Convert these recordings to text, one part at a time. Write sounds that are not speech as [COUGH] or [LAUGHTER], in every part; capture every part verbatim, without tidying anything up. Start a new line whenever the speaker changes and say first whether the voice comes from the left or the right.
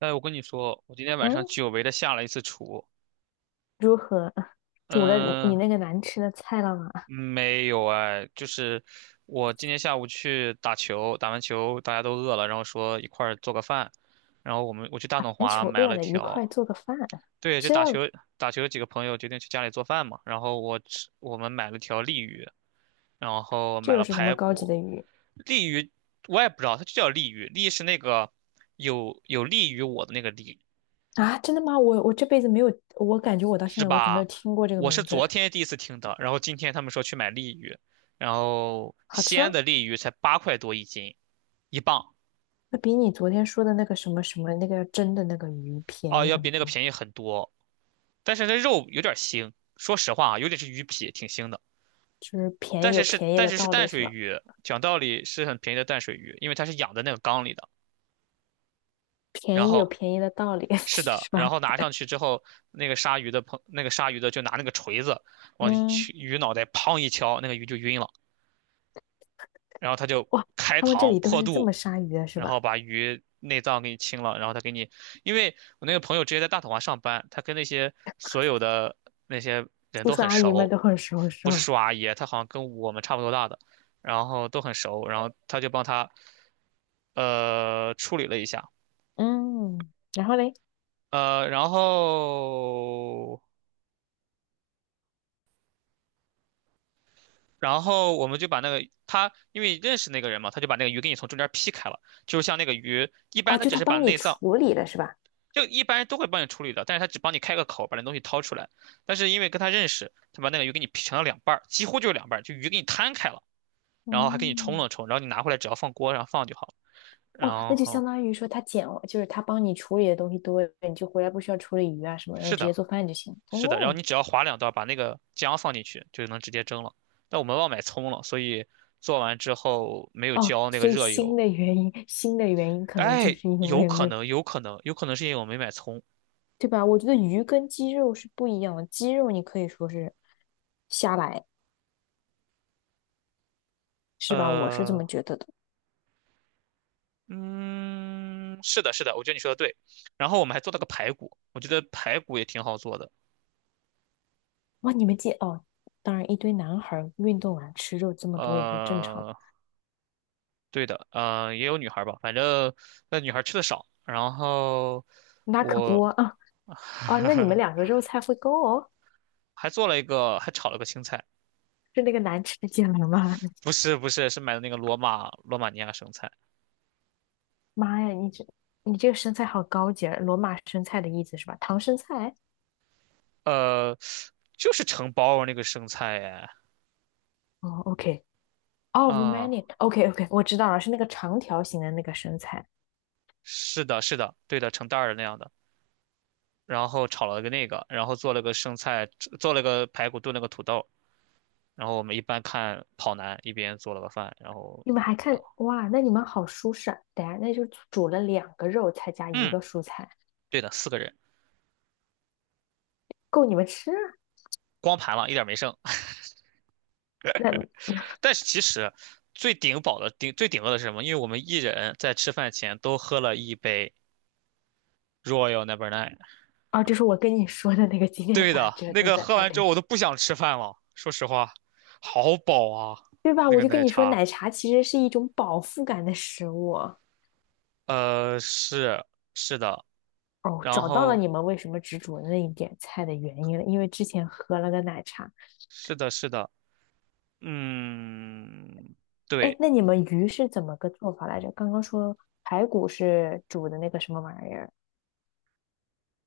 right: 哎，我跟你说，我今天晚上
left: 嗯，
right: 久违的下了一次厨。
left: 如何？煮了你
right: 嗯，
left: 那个难吃的菜了吗？
right: 没有哎，就是我今天下午去打球，打完球大家都饿了，然后说一块儿做个饭，然后我们我去大董
left: 全
right: 华
left: 求
right: 买
left: 饿
right: 了
left: 了，一
right: 条，
left: 块做个饭。
right: 对，就
left: 这
right: 打球打球几个朋友决定去家里做饭嘛，然后我吃我们买了条鲤鱼，然后
left: 这
right: 买
left: 又
right: 了
left: 是什么
right: 排
left: 高级
right: 骨，
left: 的鱼
right: 鲤鱼我也不知道，它就叫鲤鱼，鲤是那个有有利于我的那个鲤，
left: 啊？真的吗？我我这辈子没有，我感觉我到现
right: 是
left: 在为止没有
right: 吧？
left: 听过这个
right: 我是
left: 名字。
right: 昨天第一次听的，然后今天他们说去买鲤鱼，然后
left: 好
right: 西
left: 吃吗？
right: 安的鲤鱼才八块多一斤，一磅，
left: 那比你昨天说的那个什么什么那个蒸的那个鱼便
right: 哦，
left: 宜
right: 要比
left: 很
right: 那个
left: 多，
right: 便宜很多。但是那肉有点腥，说实话啊，有点是鱼皮，挺腥的。
left: 就是便
right: 但
left: 宜有
right: 是是
left: 便宜
right: 但
left: 的
right: 是是
left: 道
right: 淡
left: 理是
right: 水
left: 吧？
right: 鱼，讲道理是很便宜的淡水鱼，因为它是养在那个缸里的。然
left: 便宜有
right: 后
left: 便宜的道理 [LAUGHS]
right: 是的，
left: 是
right: 然
left: 吧？
right: 后拿上去之后，那个杀鱼的朋那个杀鱼的就拿那个锤子往
left: 嗯，
right: 去鱼脑袋砰一敲，那个鱼就晕了，然后他就
left: 哇，
right: 开
left: 他们这
right: 膛
left: 里都
right: 破
left: 是这
right: 肚，
left: 么杀鱼的是
right: 然后
left: 吧？
right: 把鱼内脏给你清了，然后他给你，因为我那个朋友直接在大统华上班，他跟那些所有的那些人
left: 叔
right: 都
left: 叔
right: 很
left: 阿姨们
right: 熟，
left: 都很熟是
right: 不是
left: 吧？
right: 叔阿姨，他好像跟我们差不多大的，然后都很熟，然后他就帮他呃处理了一下，
left: 嗯，然后嘞？
right: 呃，然后然后我们就把那个他因为认识那个人嘛，他就把那个鱼给你从中间劈开了，就是像那个鱼一般，
left: 哦，
right: 他
left: 就
right: 只
left: 他
right: 是把
left: 帮你
right: 内脏
left: 处理了是吧？
right: 就一般人都会帮你处理的，但是他只帮你开个口，把那东西掏出来。但是因为跟他认识，他把那个鱼给你劈成了两半儿，几乎就是两半儿，就鱼给你摊开了，然后还给你冲了
left: 嗯，
right: 冲，然后你拿回来只要放锅上放就好了。
left: 哇，
right: 然
left: 那就
right: 后
left: 相当于说他捡，就是他帮你处理的东西多了，你就回来不需要处理鱼啊什么，然后
right: 是
left: 直
right: 的，
left: 接做饭就行。
right: 是的，然后
left: 哦
right: 你只要划两刀，把那个姜放进去，就能直接蒸了。但我们忘买葱了，所以做完之后没有
left: 哦，
right: 浇那个
left: 所以
right: 热
left: 新
right: 油。
left: 的原因，新的原因可能就
right: 哎，
left: 是因
right: 有
left: 为没
right: 可
left: 有，
right: 能，有可能，有可能是因为我没买葱。
left: 对吧？我觉得鱼跟鸡肉是不一样的，鸡肉你可以说是瞎来，是吧？我是这
right: 呃，
left: 么觉得的。
right: 嗯，是的，是的，我觉得你说的对。然后我们还做了个排骨，我觉得排骨也挺好做的。
left: 哇，你们鸡哦，当然一堆男孩儿运动完吃肉这么多也是正常的，
right: 呃，对的，呃，也有女孩儿吧，反正那女孩儿吃的少。然后
left: 那可不
right: 我
left: 啊。啊，那你们两个肉菜会够。哦。
right: 还做了一个，还炒了个青菜，
left: 是那个难吃的芥蓝吗？
right: 不
left: [LAUGHS]
right: 是不是，是买的那个罗马罗马尼亚生菜，
left: 妈呀，你这你这个生菜好高级啊罗马生菜的意思是吧？唐生菜？
right: 呃，就是成包儿那个生菜哎，
left: 哦，OK，哦 r o m a
right: 啊、
left: n i a o k OK，我知道了，是那个长条形的那个生菜。
right: 是的，是的，对的，成袋儿的那样的。然后炒了个那个，然后做了个生菜，做了个排骨炖了个土豆，然后我们一般看跑男，一边做了个饭，然后，
left: 你们还
right: 嗯，
left: 看哇？那你们好舒适啊！等下，那就煮了两个肉，再加一
right: 嗯
left: 个蔬菜，
right: 对的，四个人
left: 够你们吃啊。
right: 光盘了，一点没剩。[LAUGHS]
left: 那
right: 但是其实最顶饱的顶最顶饿的是什么？因为我们一人在吃饭前都喝了一杯 Royal Number Nine。
left: 啊，就是我跟你说的那个今天
right: 对
left: 打
right: 的，
left: 折
right: 那
left: 的
right: 个
left: 在
right: 喝
left: 案
right: 完之后
left: 例，
right: 我都不想吃饭了，说实话，好饱啊，
left: 对吧？
right: 那
left: 我
right: 个
left: 就跟
right: 奶
left: 你说，
right: 茶。
left: 奶茶其实是一种饱腹感的食物。
right: 呃，是是的，
left: 哦，
right: 然
left: 找到了
right: 后
left: 你们为什么只煮那一点菜的原因了，因为之前喝了个奶茶。
right: 是的是的，嗯，
left: 哎，
right: 对，
left: 那你们鱼是怎么个做法来着？刚刚说排骨是煮的那个什么玩意儿？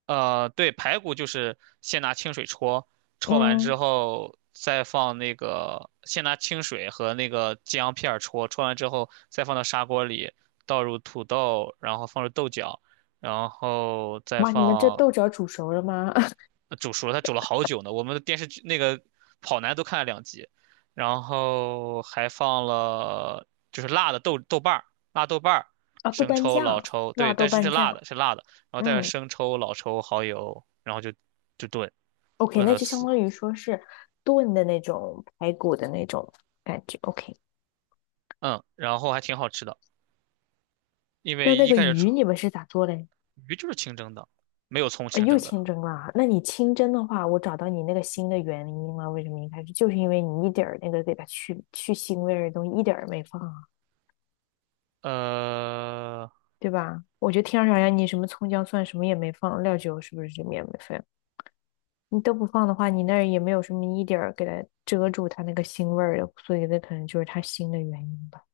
right: 呃，对，排骨就是先拿清水焯，焯完之
left: 嗯，
right: 后再放那个，先拿清水和那个姜片儿焯，焯完之后再放到砂锅里，倒入土豆，然后放入豆角，然后再
left: 哇，你们这
right: 放
left: 豆角煮熟了吗？[LAUGHS]
right: 呃煮熟了，它煮了好久呢。我们的电视剧那个跑男都看了两集，然后还放了就是辣的豆豆瓣儿、辣豆瓣儿、
left: 啊，豆
right: 生
left: 瓣
right: 抽、老
left: 酱，
right: 抽，对，
left: 辣豆
right: 但是是
left: 瓣
right: 辣
left: 酱。
right: 的，是辣的，然后带着
left: 嗯
right: 生抽、老抽、蚝油，然后就就炖
left: ，OK，
right: 炖
left: 那
right: 了
left: 就相
right: 死，
left: 当于说是炖的那种排骨的那种感觉。OK，
right: 嗯，然后还挺好吃的，因
left: 那
right: 为
left: 那
right: 一
left: 个
right: 开始吃
left: 鱼你们是咋做嘞？
right: 鱼就是清蒸的，没有葱
left: 啊，
right: 清
left: 又
right: 蒸的，
left: 清蒸了。那你清蒸的话，我找到你那个腥的原因了。为什么一开始就是因为你一点儿那个给它去去腥味儿的东西一点儿没放啊，
right: 呃，
left: 对吧？我觉得天上好像你什么葱姜蒜什么也没放，料酒是不是这面也没放？你都不放的话，你那儿也没有什么一点儿给它遮住它那个腥味儿的，所以那可能就是它腥的原因吧。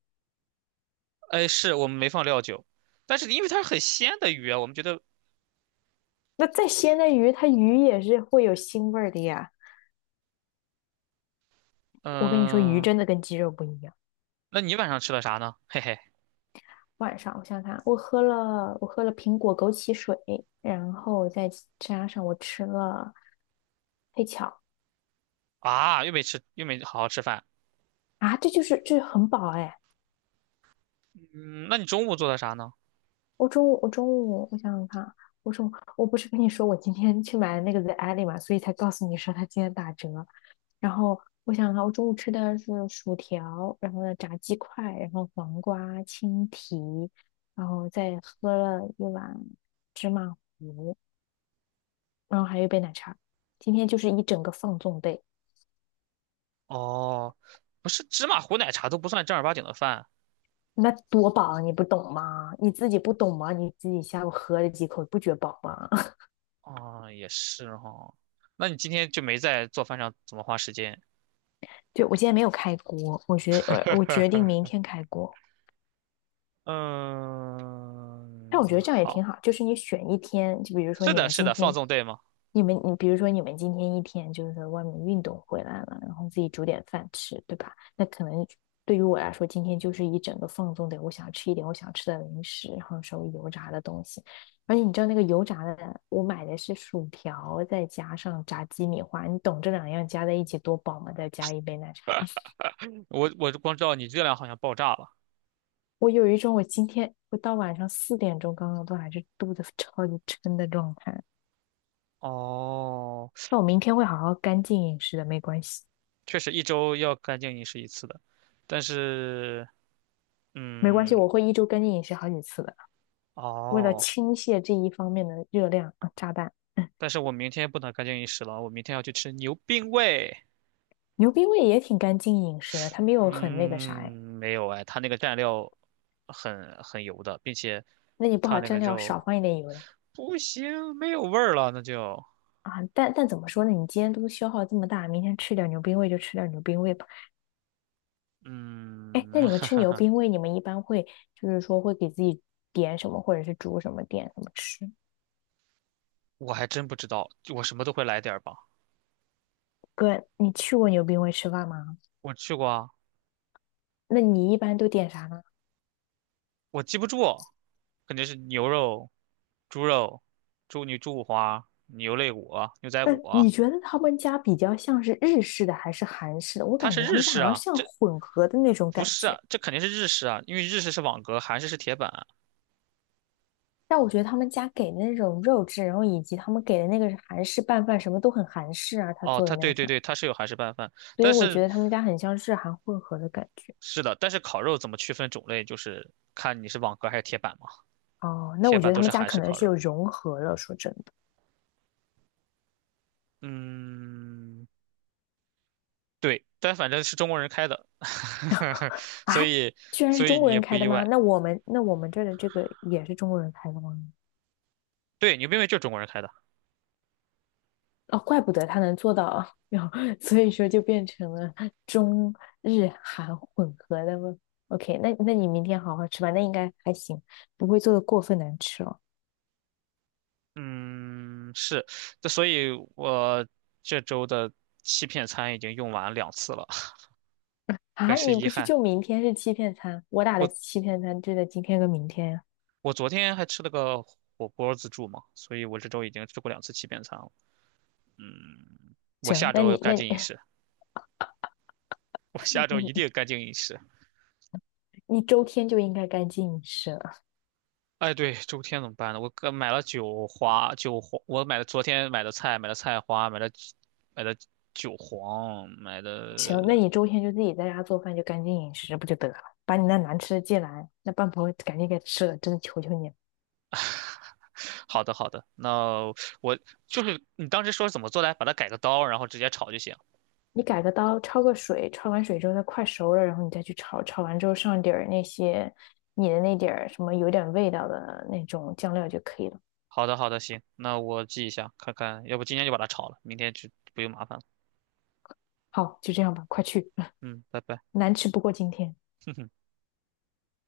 right: 哎，是我们没放料酒，但是因为它是很鲜的鱼啊，我们觉得，
left: 那再鲜的鱼，它鱼也是会有腥味儿的呀。我跟你说，鱼
right: 嗯、
left: 真的跟鸡肉不一样。
right: 那你晚上吃了啥呢？嘿嘿。
left: 晚上，我想想看，我喝了我喝了苹果枸杞水，然后再加上我吃了黑巧
right: 啊，又没吃，又没好好吃饭。
left: 啊，这就是这很饱哎。
right: 嗯，那你中午做的啥呢？
left: 我中午我中午我想想看，我中午我不是跟你说我今天去买了那个 The Alley 嘛，所以才告诉你说它今天打折。然后我想想看，我中午吃的是薯条，然后呢炸鸡块，然后黄瓜、青提，然后再喝了一碗芝麻，然后还有一杯奶茶。今天就是一整个放纵 day。
right: 哦，不是芝麻糊奶茶都不算正儿八经的饭。
left: 那多饱，你不懂吗？你自己不懂吗？你自己下午喝了几口，不觉饱吗？[LAUGHS]
right: 哦，也是哈。那你今天就没在做饭上怎么花时间？
left: 对，我今天没有开锅，我决我我决定明
right: [LAUGHS]
left: 天开锅。但我觉
right: 嗯，
left: 得这样也挺
right: 好，
left: 好，就是你选一天，就比如说
right: 是
left: 你
right: 的，
left: 们
right: 是
left: 今
right: 的，放
left: 天，
right: 纵对吗？
left: 你们你比如说你们今天一天就是在外面运动回来了，然后自己煮点饭吃，对吧？那可能对于我来说，今天就是一整个放纵的，我想吃一点我想吃的零食，然后稍微油炸的东西。而且你知道那个油炸的，我买的是薯条，再加上炸鸡米花，你懂这两样加在一起多饱吗？再加一杯奶茶，[LAUGHS]
right: 我我光知道你热量好像爆炸了。
left: 我有一种我今天我到晚上四点钟刚刚都还是肚子 [LAUGHS] 超级撑的状态。
right: 哦，
left: 那我明天会好好干净饮食的，没关系，
right: 确实一周要干净饮食一次的，但是，
left: 没关系，
right: 嗯，
left: 我会一周干净饮食好几次的，为了
right: 哦。
left: 倾泻这一方面的热量啊，炸弹。
right: 但是我明天不能干净饮食了，我明天要去吃牛冰味。
left: 牛逼味也挺干净饮食的，它没有很那个啥哎。
right: 嗯，没有哎，它那个蘸料很很油的，并且
left: 那你不
right: 它
left: 好
right: 那
left: 蘸
right: 个
left: 料
right: 肉
left: 少放一点油的
right: 不行，没有味儿了，那就
left: 啊。但但怎么说呢？你今天都消耗这么大，明天吃点牛冰味就吃点牛冰味吧。哎，
right: 嗯，
left: 那你们吃牛
right: [LAUGHS]
left: 冰味，你们一般会就是说会给自己点什么，或者是煮什么，点什么吃？
right: 我还真不知道，我什么都会来点儿吧。
left: 哥，你去过牛冰味吃饭吗？
right: 我去过啊，
left: 那你一般都点啥呢？
right: 我记不住，肯定是牛肉、猪肉、猪牛猪五花、牛肋骨、牛仔
left: 那
right: 骨，
left: 你觉得他们家比较像是日式的还是韩式的？我
right: 它
left: 感
right: 是
left: 觉他
right: 日
left: 们家
right: 式
left: 好像
right: 啊，
left: 像
right: 这
left: 混合的那种
right: 不
left: 感
right: 是啊，
left: 觉，
right: 这肯定是日式啊，因为日式是网格，韩式是铁板。
left: 但我觉得他们家给的那种肉质，然后以及他们给的那个是韩式拌饭，什么都很韩式啊，他
right: 哦，
left: 做的
right: 它
left: 那
right: 对
left: 个
right: 对
left: 饭，
right: 对，它是有韩式拌饭，
left: 所以
right: 但
left: 我觉
right: 是
left: 得他们家很像日韩混合的感觉。
right: 是的，但是烤肉怎么区分种类，就是看你是网格还是铁板嘛。
left: 哦，那
right: 铁
left: 我觉
right: 板
left: 得他
right: 都
left: 们
right: 是
left: 家
right: 韩
left: 可
right: 式
left: 能
right: 烤
left: 是有
right: 肉，
left: 融合了。说真的
right: 嗯，对，但反正是中国人开的，[LAUGHS] 所
left: 啊，
right: 以
left: 居然是
right: 所以
left: 中
right: 你
left: 国
right: 也
left: 人
right: 不
left: 开的
right: 意
left: 吗？
right: 外。
left: 那我们那我们这儿的这个也是中国人开的吗？
right: 对，牛冰味就是中国人开的，
left: 哦，怪不得他能做到啊，然后所以说就变成了中日韩混合的吗？OK，那那你明天好好吃吧，那应该还行，不会做的过分难吃哦。
right: 嗯，是，这所以我这周的欺骗餐已经用完两次了，[LAUGHS]
left: 啊，
right: 很是
left: 你
right: 遗
left: 不是
right: 憾。
left: 就明天是欺骗餐？我打的
right: 我
left: 欺骗餐就在今天跟明天呀。
right: 我昨天还吃了个火锅自助嘛，所以我这周已经吃过两次欺骗餐了，嗯。我
left: 行，
right: 下
left: 那
right: 周
left: 你
right: 干
left: 那你
right: 净饮食，我下
left: [LAUGHS] 那
right: 周一定
left: 你
right: 干净饮食。
left: 你周天就应该干净饮食了。
right: 哎，对，周天怎么办呢？我刚买了韭花，韭黄，我买了昨天买的菜，买了菜花，买了买的韭黄，买
left: 行，那
right: 的。
left: 你周天就自己在家做饭，就干净饮食不就得了？把你那难吃的芥蓝，那半盘赶紧给吃了，真的求求你了。
right: 好的，好的，那我就是你当时说怎么做来，把它改个刀，然后直接炒就行。
left: 你改个刀，焯个水，焯完水之后它快熟了，然后你再去炒，炒完之后上点儿那些你的那点儿什么有点味道的那种酱料就可以了。
right: 好的，好的，行，那我记一下，看看，要不今天就把它炒了，明天就不用麻烦了。
left: 好，就这样吧，快去，
right: 嗯，拜
left: [LAUGHS]
right: 拜。
left: 难吃不过今天。
right: [LAUGHS] 哼哼。